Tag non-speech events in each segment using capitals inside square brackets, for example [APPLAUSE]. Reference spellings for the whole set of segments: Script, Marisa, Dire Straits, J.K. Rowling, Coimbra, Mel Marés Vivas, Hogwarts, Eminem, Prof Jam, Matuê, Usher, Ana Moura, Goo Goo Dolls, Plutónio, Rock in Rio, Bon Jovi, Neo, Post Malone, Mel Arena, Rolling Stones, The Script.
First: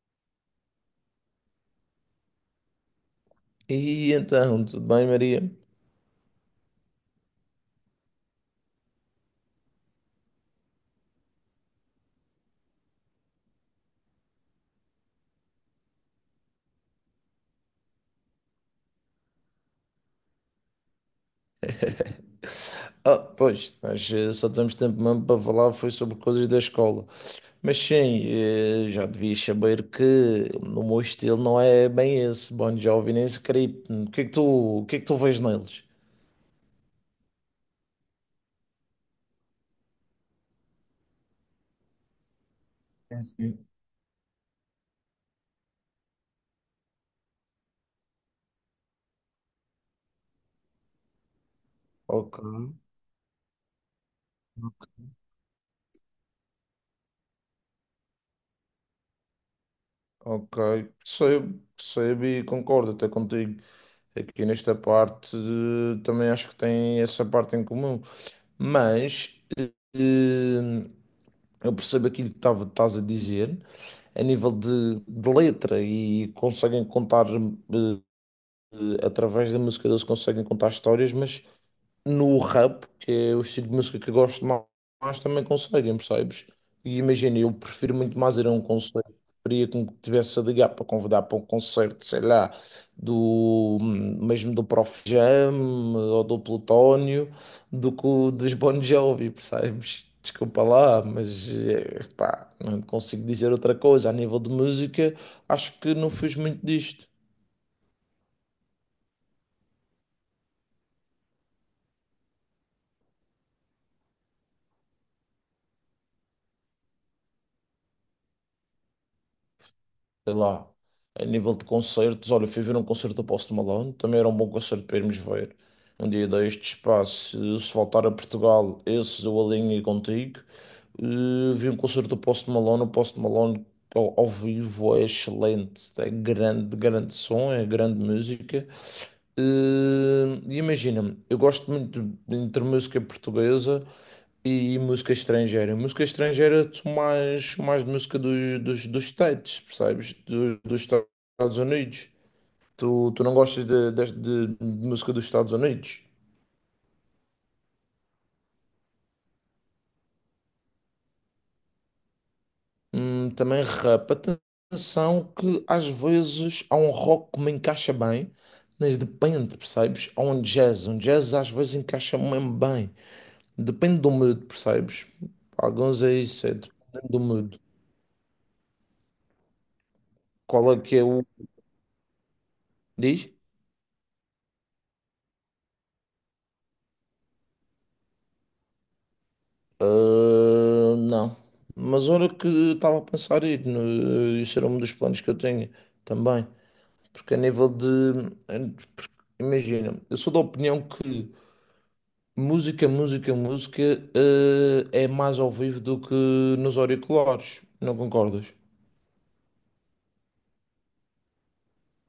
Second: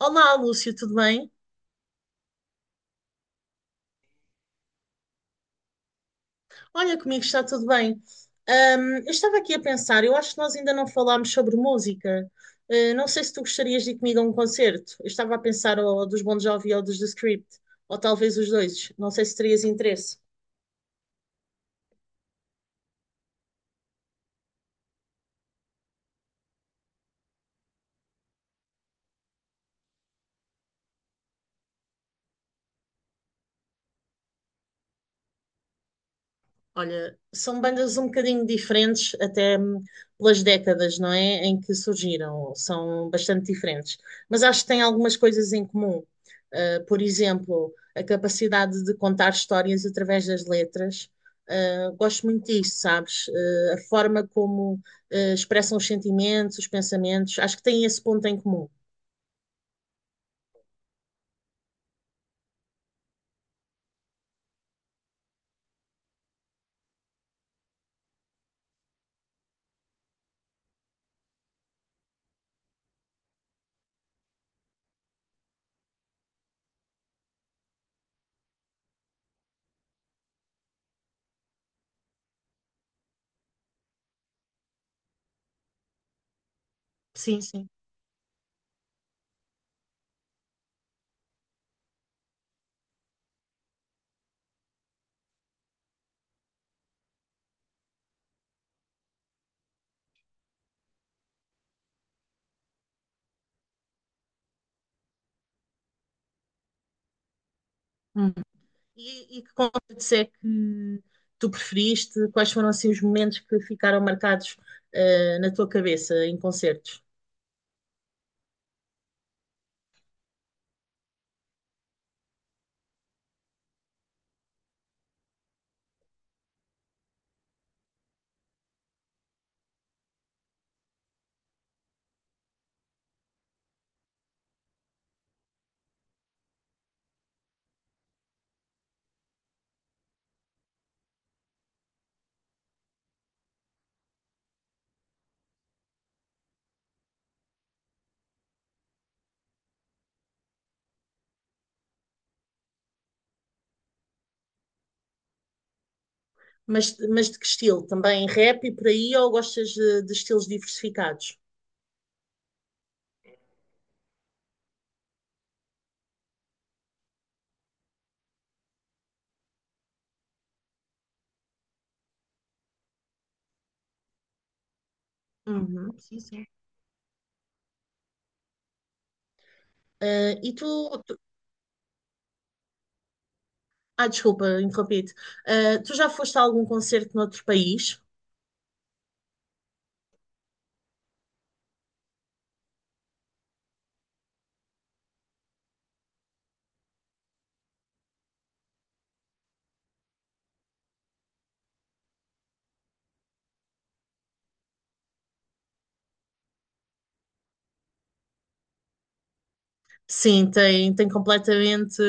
Olá, Lúcio, tudo bem? E então, tudo bem, Maria? Olha, comigo está tudo bem. Eu estava aqui a pensar, eu acho que nós ainda não falámos sobre música. Não sei se tu gostarias de ir comigo a um concerto. Eu estava a pensar ou dos Bon Jovi ou dos The Script, ou talvez os dois. Não sei se terias interesse. [LAUGHS] Ah, pois, só temos tempo mesmo para falar foi sobre coisas da escola. Mas sim, já devias saber que o meu estilo não é bem esse, Bon Jovi nem Script. O que é que tu vês neles? Olha, são bandas um bocadinho diferentes, até pelas décadas, não é? Em que surgiram, são bastante Sim. diferentes. Mas acho que têm algumas coisas em comum. Por exemplo, a capacidade de contar histórias através das letras. Gosto Ok, muito disso, sabes? A forma como, expressam os sentimentos, os pensamentos. Acho que têm esse ponto em comum. ok, percebo, percebo e concordo até contigo. Aqui nesta parte, também acho que tem essa parte em comum, mas eh, eu percebo aquilo que estás a dizer, a nível de letra, e conseguem contar, através da música, eles conseguem contar histórias, mas no rap, que é o estilo de música que eu gosto mais, também conseguem, percebes? E imagina, Sim, eu sim. prefiro muito mais ir a um concerto. Preferia que me tivesse a ligar para convidar para um concerto, sei lá, do mesmo do Prof Jam ou do Plutónio, do que o dos Bon Jovi, percebes? Desculpa lá, mas pá, não consigo dizer outra coisa. A nível de música, acho que não fiz muito disto. E que concertos é que tu preferiste? Quais foram assim os momentos que ficaram marcados na tua cabeça em concertos? Sei lá, a nível de concertos, olha, fui ver um concerto do Post Malone, também era um bom concerto para irmos ver. Um dia deste espaço, se se voltar a Portugal, esses eu alinho contigo. Vi um concerto do Post Malone, o Post Malone ao vivo é excelente, é grande, grande som, é grande música. E imagina-me, eu gosto muito entre música portuguesa. E música estrangeira? Música estrangeira, tu mais, mais de música dos States, percebes? Dos Estados Unidos. Tu não gostas de música dos Estados Unidos? Mas de que estilo? Também rap e por aí ou gostas de estilos diversificados? Também rap. Atenção que às vezes há um rock que me encaixa bem, mas depende, percebes? Há um jazz. Um jazz às vezes encaixa mesmo bem. Depende do mood, percebes? Uhum, Alguns é sim, sim. isso, é dependendo do mood. E tu, Qual é que é tu- o... Diz? Ah, desculpa, interrompi-te. Tu já foste a algum concerto noutro país? Ah, não. Mas olha que estava a pensar ir, isso era um dos planos que eu tenho também. Porque a nível de. Porque, imagina, eu sou da opinião que música ah, é mais ao vivo do que nos auriculares. Não concordas? Sim, tem, tem completamente,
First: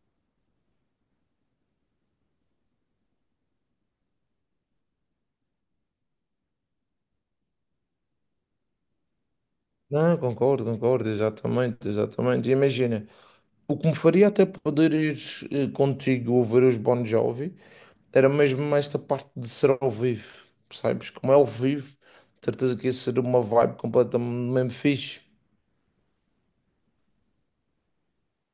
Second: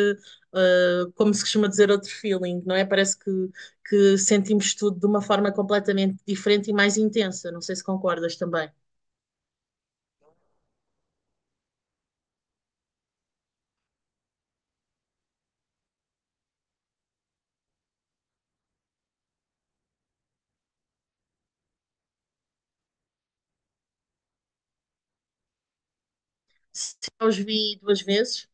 como se costuma dizer, outro feeling, não é? Parece que sentimos tudo de uma forma completamente diferente e mais intensa. Não sei se concordas também. Não, concordo, concordo, exatamente, exatamente. Imagina, o que me faria até poder ir, contigo ouvir os Bon Jovi. Era mesmo esta parte de ser ao vivo, percebes? Como é ao vivo, de certeza que ia ser uma vibe completamente mesmo fixe. Eu os vi duas vezes,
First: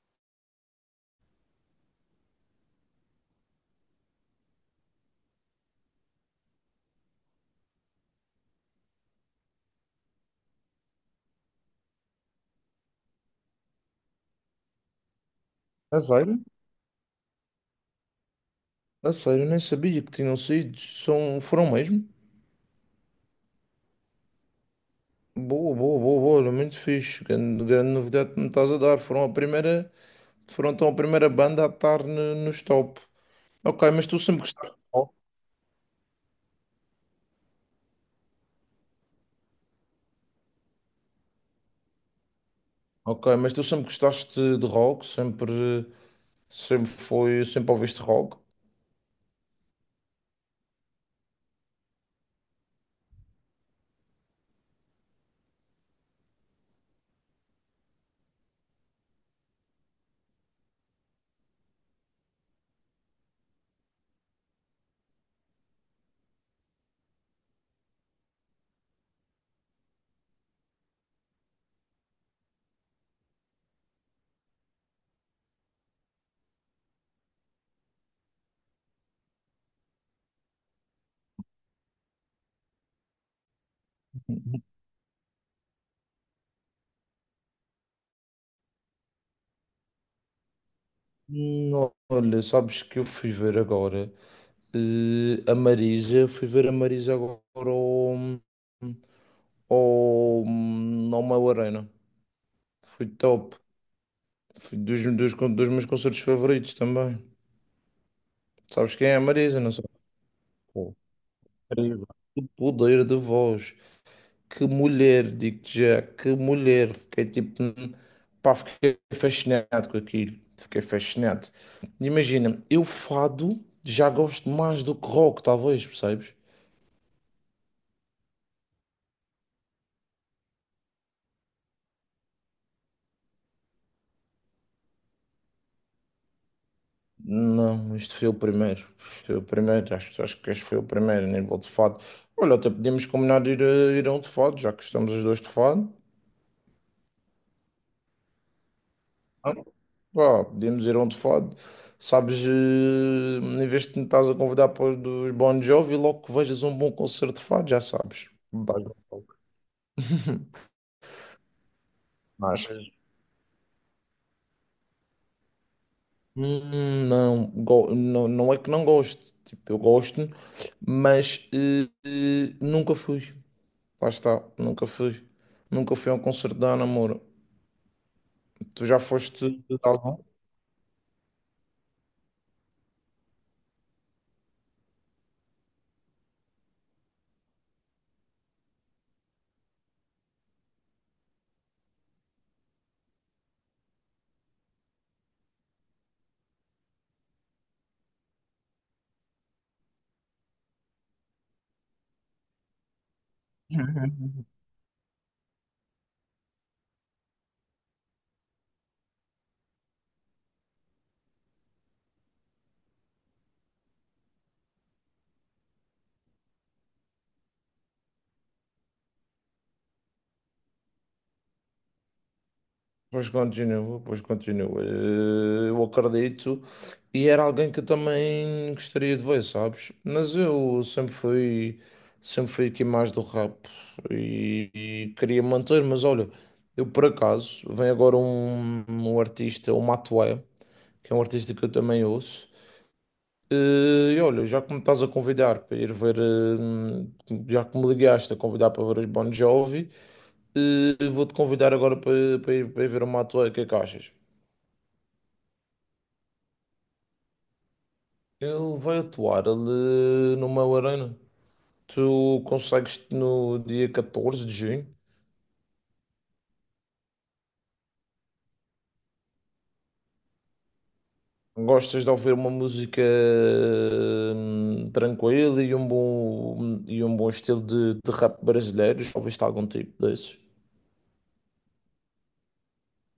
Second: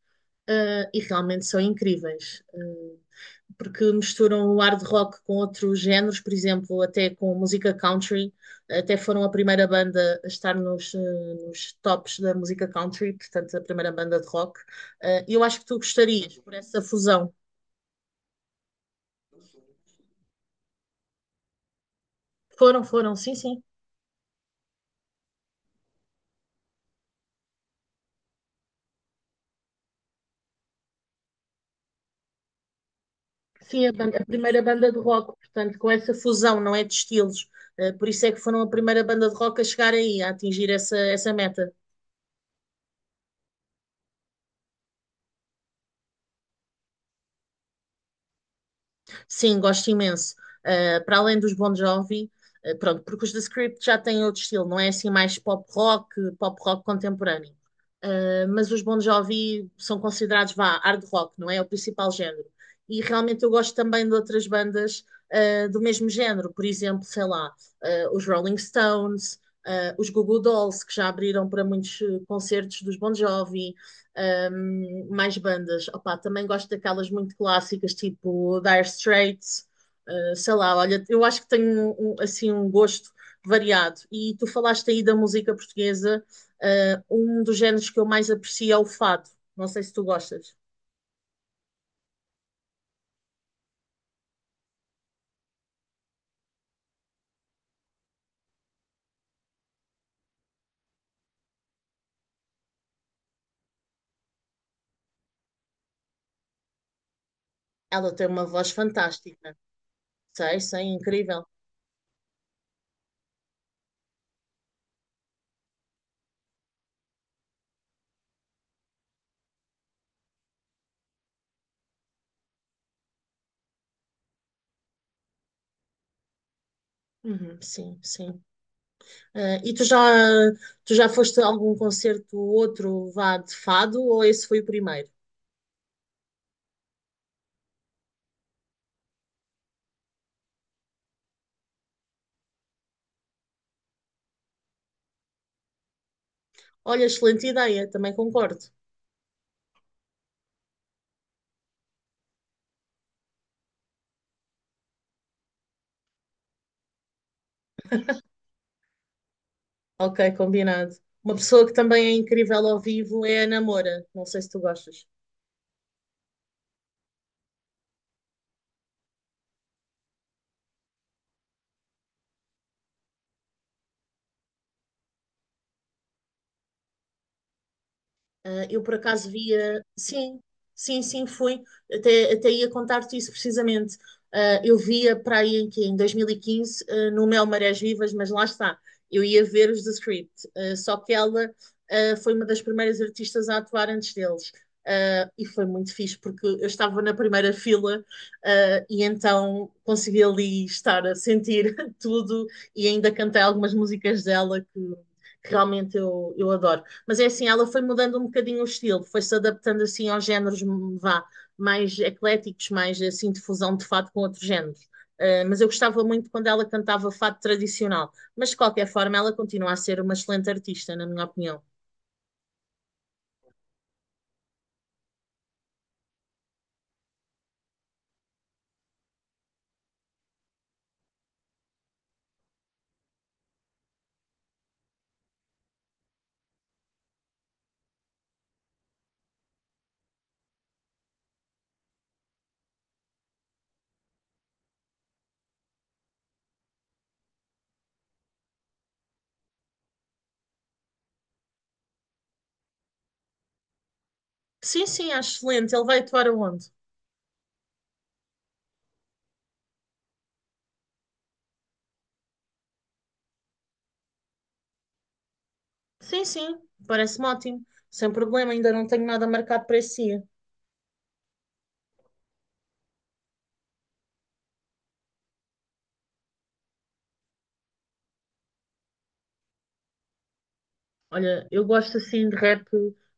e realmente são incríveis, porque misturam o hard rock com outros géneros, por exemplo, até com música country. Até foram a primeira banda a estar nos, nos tops da música country, portanto, a primeira banda de rock. E eu acho que tu A gostarias sério? por essa fusão. A sério, nem sabia que tinham sido. São, foram mesmo? Foram, foram, sim, sim. Boa, boa, boa, boa, olha, muito fixe. Grande, grande novidade que me estás a dar. Foram a primeira, foram então a primeira banda a estar nos top. Sim, Ok, a, mas banda- tu a sempre primeira gostaste de banda de rock. rock, portanto, com essa fusão, não é de estilos. Por isso é que foram a primeira banda de rock a chegar aí, a atingir essa, essa meta. Ok, mas tu sempre gostaste de rock, sempre, sempre foi, sempre ouviste rock. Sim, gosto imenso. Para além dos Bon Jovi, pronto, porque os The Script já têm outro estilo, não é assim mais pop rock contemporâneo. Mas os Bon Jovi são considerados, vá, hard rock, não é? É o principal género. E realmente eu gosto também de outras bandas do mesmo género, por exemplo, sei lá, os Rolling Stones, os Goo Goo Dolls, que já abriram para muitos concertos dos Bon Jovi. Mais bandas. Opa, também gosto daquelas muito clássicas, tipo Dire Straits, sei lá, olha, eu acho que tenho assim um gosto variado. E tu falaste aí da música portuguesa, um dos géneros que eu mais aprecio é o fado. Não sei se tu gostas. Não, olha, sabes que eu fui ver agora. A Marisa, fui ver a Marisa agora ao, ao Mel Arena. Foi top. Foi dos meus concertos favoritos também. Ela tem uma voz Sabes quem é a fantástica. Marisa? Não sei. Sei, sei, Pô, incrível. incrível. O poder de voz. Que mulher, digo-te já, que mulher. Fiquei tipo, pá, fiquei fascinado com aquilo. Fiquei fascinado. Imagina, eu fado já gosto mais do que rock, talvez, percebes? Uhum, sim, sim. E tu já foste a algum concerto ou outro vá de fado ou esse foi o primeiro? Não, este foi o primeiro. Este foi o primeiro, acho, acho que este foi o primeiro, nem vou de fado. Olha, até podíamos combinar de ir, ir a um de fado, já que estamos os dois de fado. Olha, excelente ideia, também concordo. Ah, pá, podíamos ir a um de fado. Sabes, em vez de me estás a convidar para os dos Bon Jovi, logo que vejas um bom concerto de fado, já sabes. Dás-me um toque. Ok, [LAUGHS] combinado. Uma pessoa que também é incrível Mas, ao vivo é a Ana Moura. Não sei se tu gostas. Não, não, não é que não gosto. Tipo, eu gosto, mas nunca fui. Lá está, nunca fui. Nunca fui a um concerto da Ana Moura. Eu Tu por já acaso foste de via, algum? sim, sim, sim, fui, até, até ia contar-te isso precisamente. Eu via para aí em, que, em 2015 no Mel Marés Vivas, mas lá está, eu ia ver os The Script. Só que ela foi uma das primeiras artistas a atuar antes deles. E foi muito fixe, porque eu estava na primeira fila, e então consegui ali estar a sentir [LAUGHS] tudo e ainda cantei algumas músicas dela que realmente eu adoro. Mas é assim, ela foi mudando um bocadinho o estilo, foi-se adaptando assim aos géneros vá, mais ecléticos, mais assim de fusão de fado com outros géneros. Mas eu gostava muito quando ela cantava fado tradicional. Mas de qualquer forma, ela continua a ser uma excelente artista, na minha opinião. Pois continua, pois continua. Eh, eu acredito. E era alguém que eu também gostaria de ver, sabes? Mas eu sempre fui aqui mais do rap e queria manter, mas olha, eu por acaso, vem agora um artista, o Matuê, que é um artista que eu também ouço. E olha, já que me estás a convidar para ir ver, já que me ligaste a convidar para ver os Bon Jovi, vou-te convidar agora para ir ver o Mato. O que é que achas? Sim, sim, acho excelente. Ele vai atuar aonde? Ele vai atuar ali no meu Arena. Tu consegues no dia 14 de junho? Sim, sim, parece-me ótimo. Sem problema, ainda não tenho nada marcado para esse dia. Gostas de ouvir uma música tranquila e um bom estilo de rap brasileiro? Já ouviste algum tipo desses? Olha, eu gosto assim de rap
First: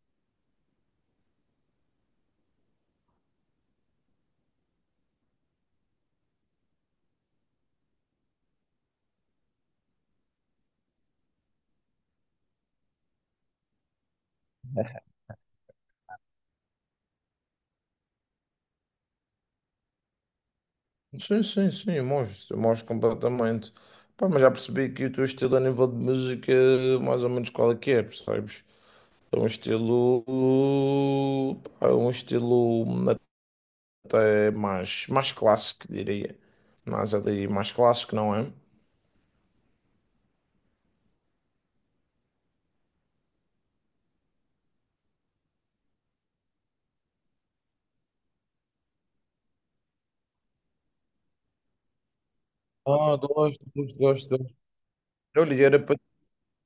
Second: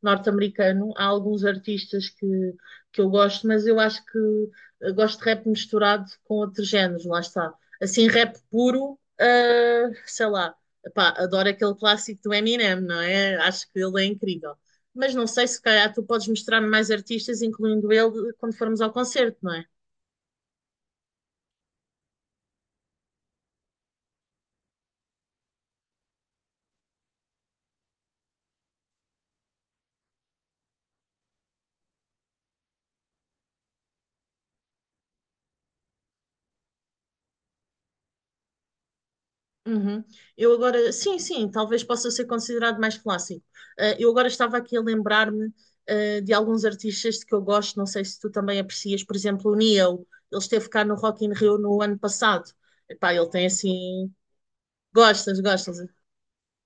norte-americano. Há alguns artistas que eu gosto, mas eu acho que eu gosto de rap misturado com outros géneros, lá está. Assim, rap puro, sei lá, epá, adoro aquele clássico do Eminem, não é? Acho que ele é incrível. Mas não sei se calhar tu podes mostrar mais artistas, incluindo ele, quando formos ao concerto, não é? Sim, sim, sim, mostro, mostro completamente. Pá, mas já percebi que o teu estilo a nível de música é mais ou menos qual é que é, percebes? É um estilo, pá, é um estilo até mais, mais clássico, diria. Mas ali mais clássico, não é? Uhum. Eu agora, sim, sim, talvez possa ser considerado mais clássico. Eu agora estava aqui a lembrar-me, de alguns artistas de que eu gosto, não sei se tu também aprecias, por exemplo, o Neo, ele esteve cá no Rock in Rio no ano passado. Epá, Ah, ele gosto, tem gosto, assim. gosto, gosto. Gostas, Olha, e gostas? era para,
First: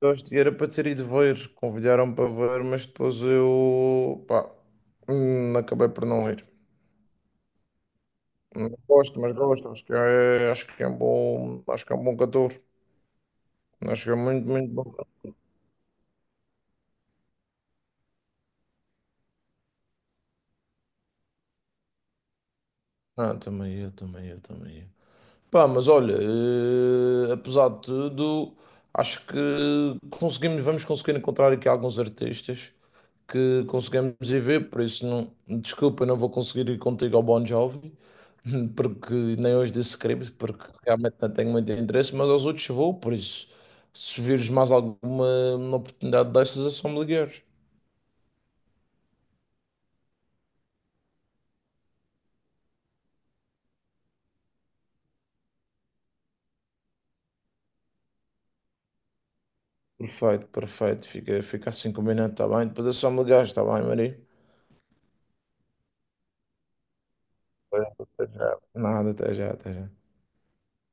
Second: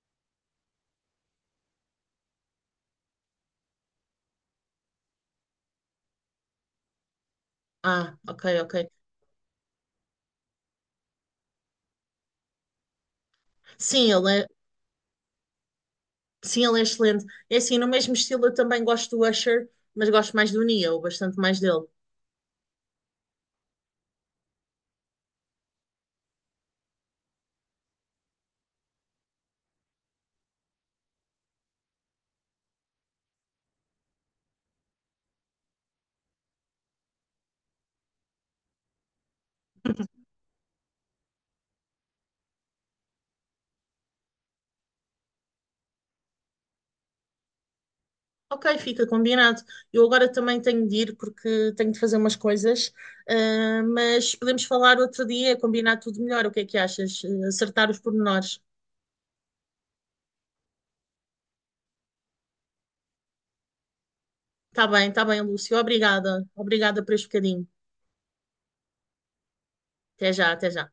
gosto, e era para ter ido ver, convidaram para ver, mas depois eu, pá, acabei por não ir. Ah, ok, ok. Gosto, mas gosto, acho que é um bom, acho que é um bom cantor. Acho Sim, que é ele muito, é, muito bom. sim, ele é excelente. É assim, no mesmo estilo eu também gosto do Usher, mas gosto mais do Neo, bastante mais dele. Ah, também eu, também eu, também eu. Pá, mas olha, apesar de tudo, acho que conseguimos, vamos conseguir encontrar aqui alguns artistas que conseguimos ir ver, por isso não, desculpa, não vou conseguir ir contigo ao Bon Jovi, [LAUGHS] porque nem hoje disse script, porque realmente não tenho muito interesse, mas aos outros vou, por isso, se vires mais alguma oportunidade dessas, é só me ligares. Ok, fica combinado. Eu agora também tenho de ir porque tenho de fazer umas coisas, mas podemos falar outro dia, combinar tudo melhor. O que é que achas? Acertar os pormenores. Perfeito, perfeito, fica, fica assim combinado, tá bem? Depois é só me ligares, está bem, Maria? Tá bem, Lúcio. Obrigada. Obrigada por este bocadinho. Pois, até já. Nada, até já, até já. Até já, até já.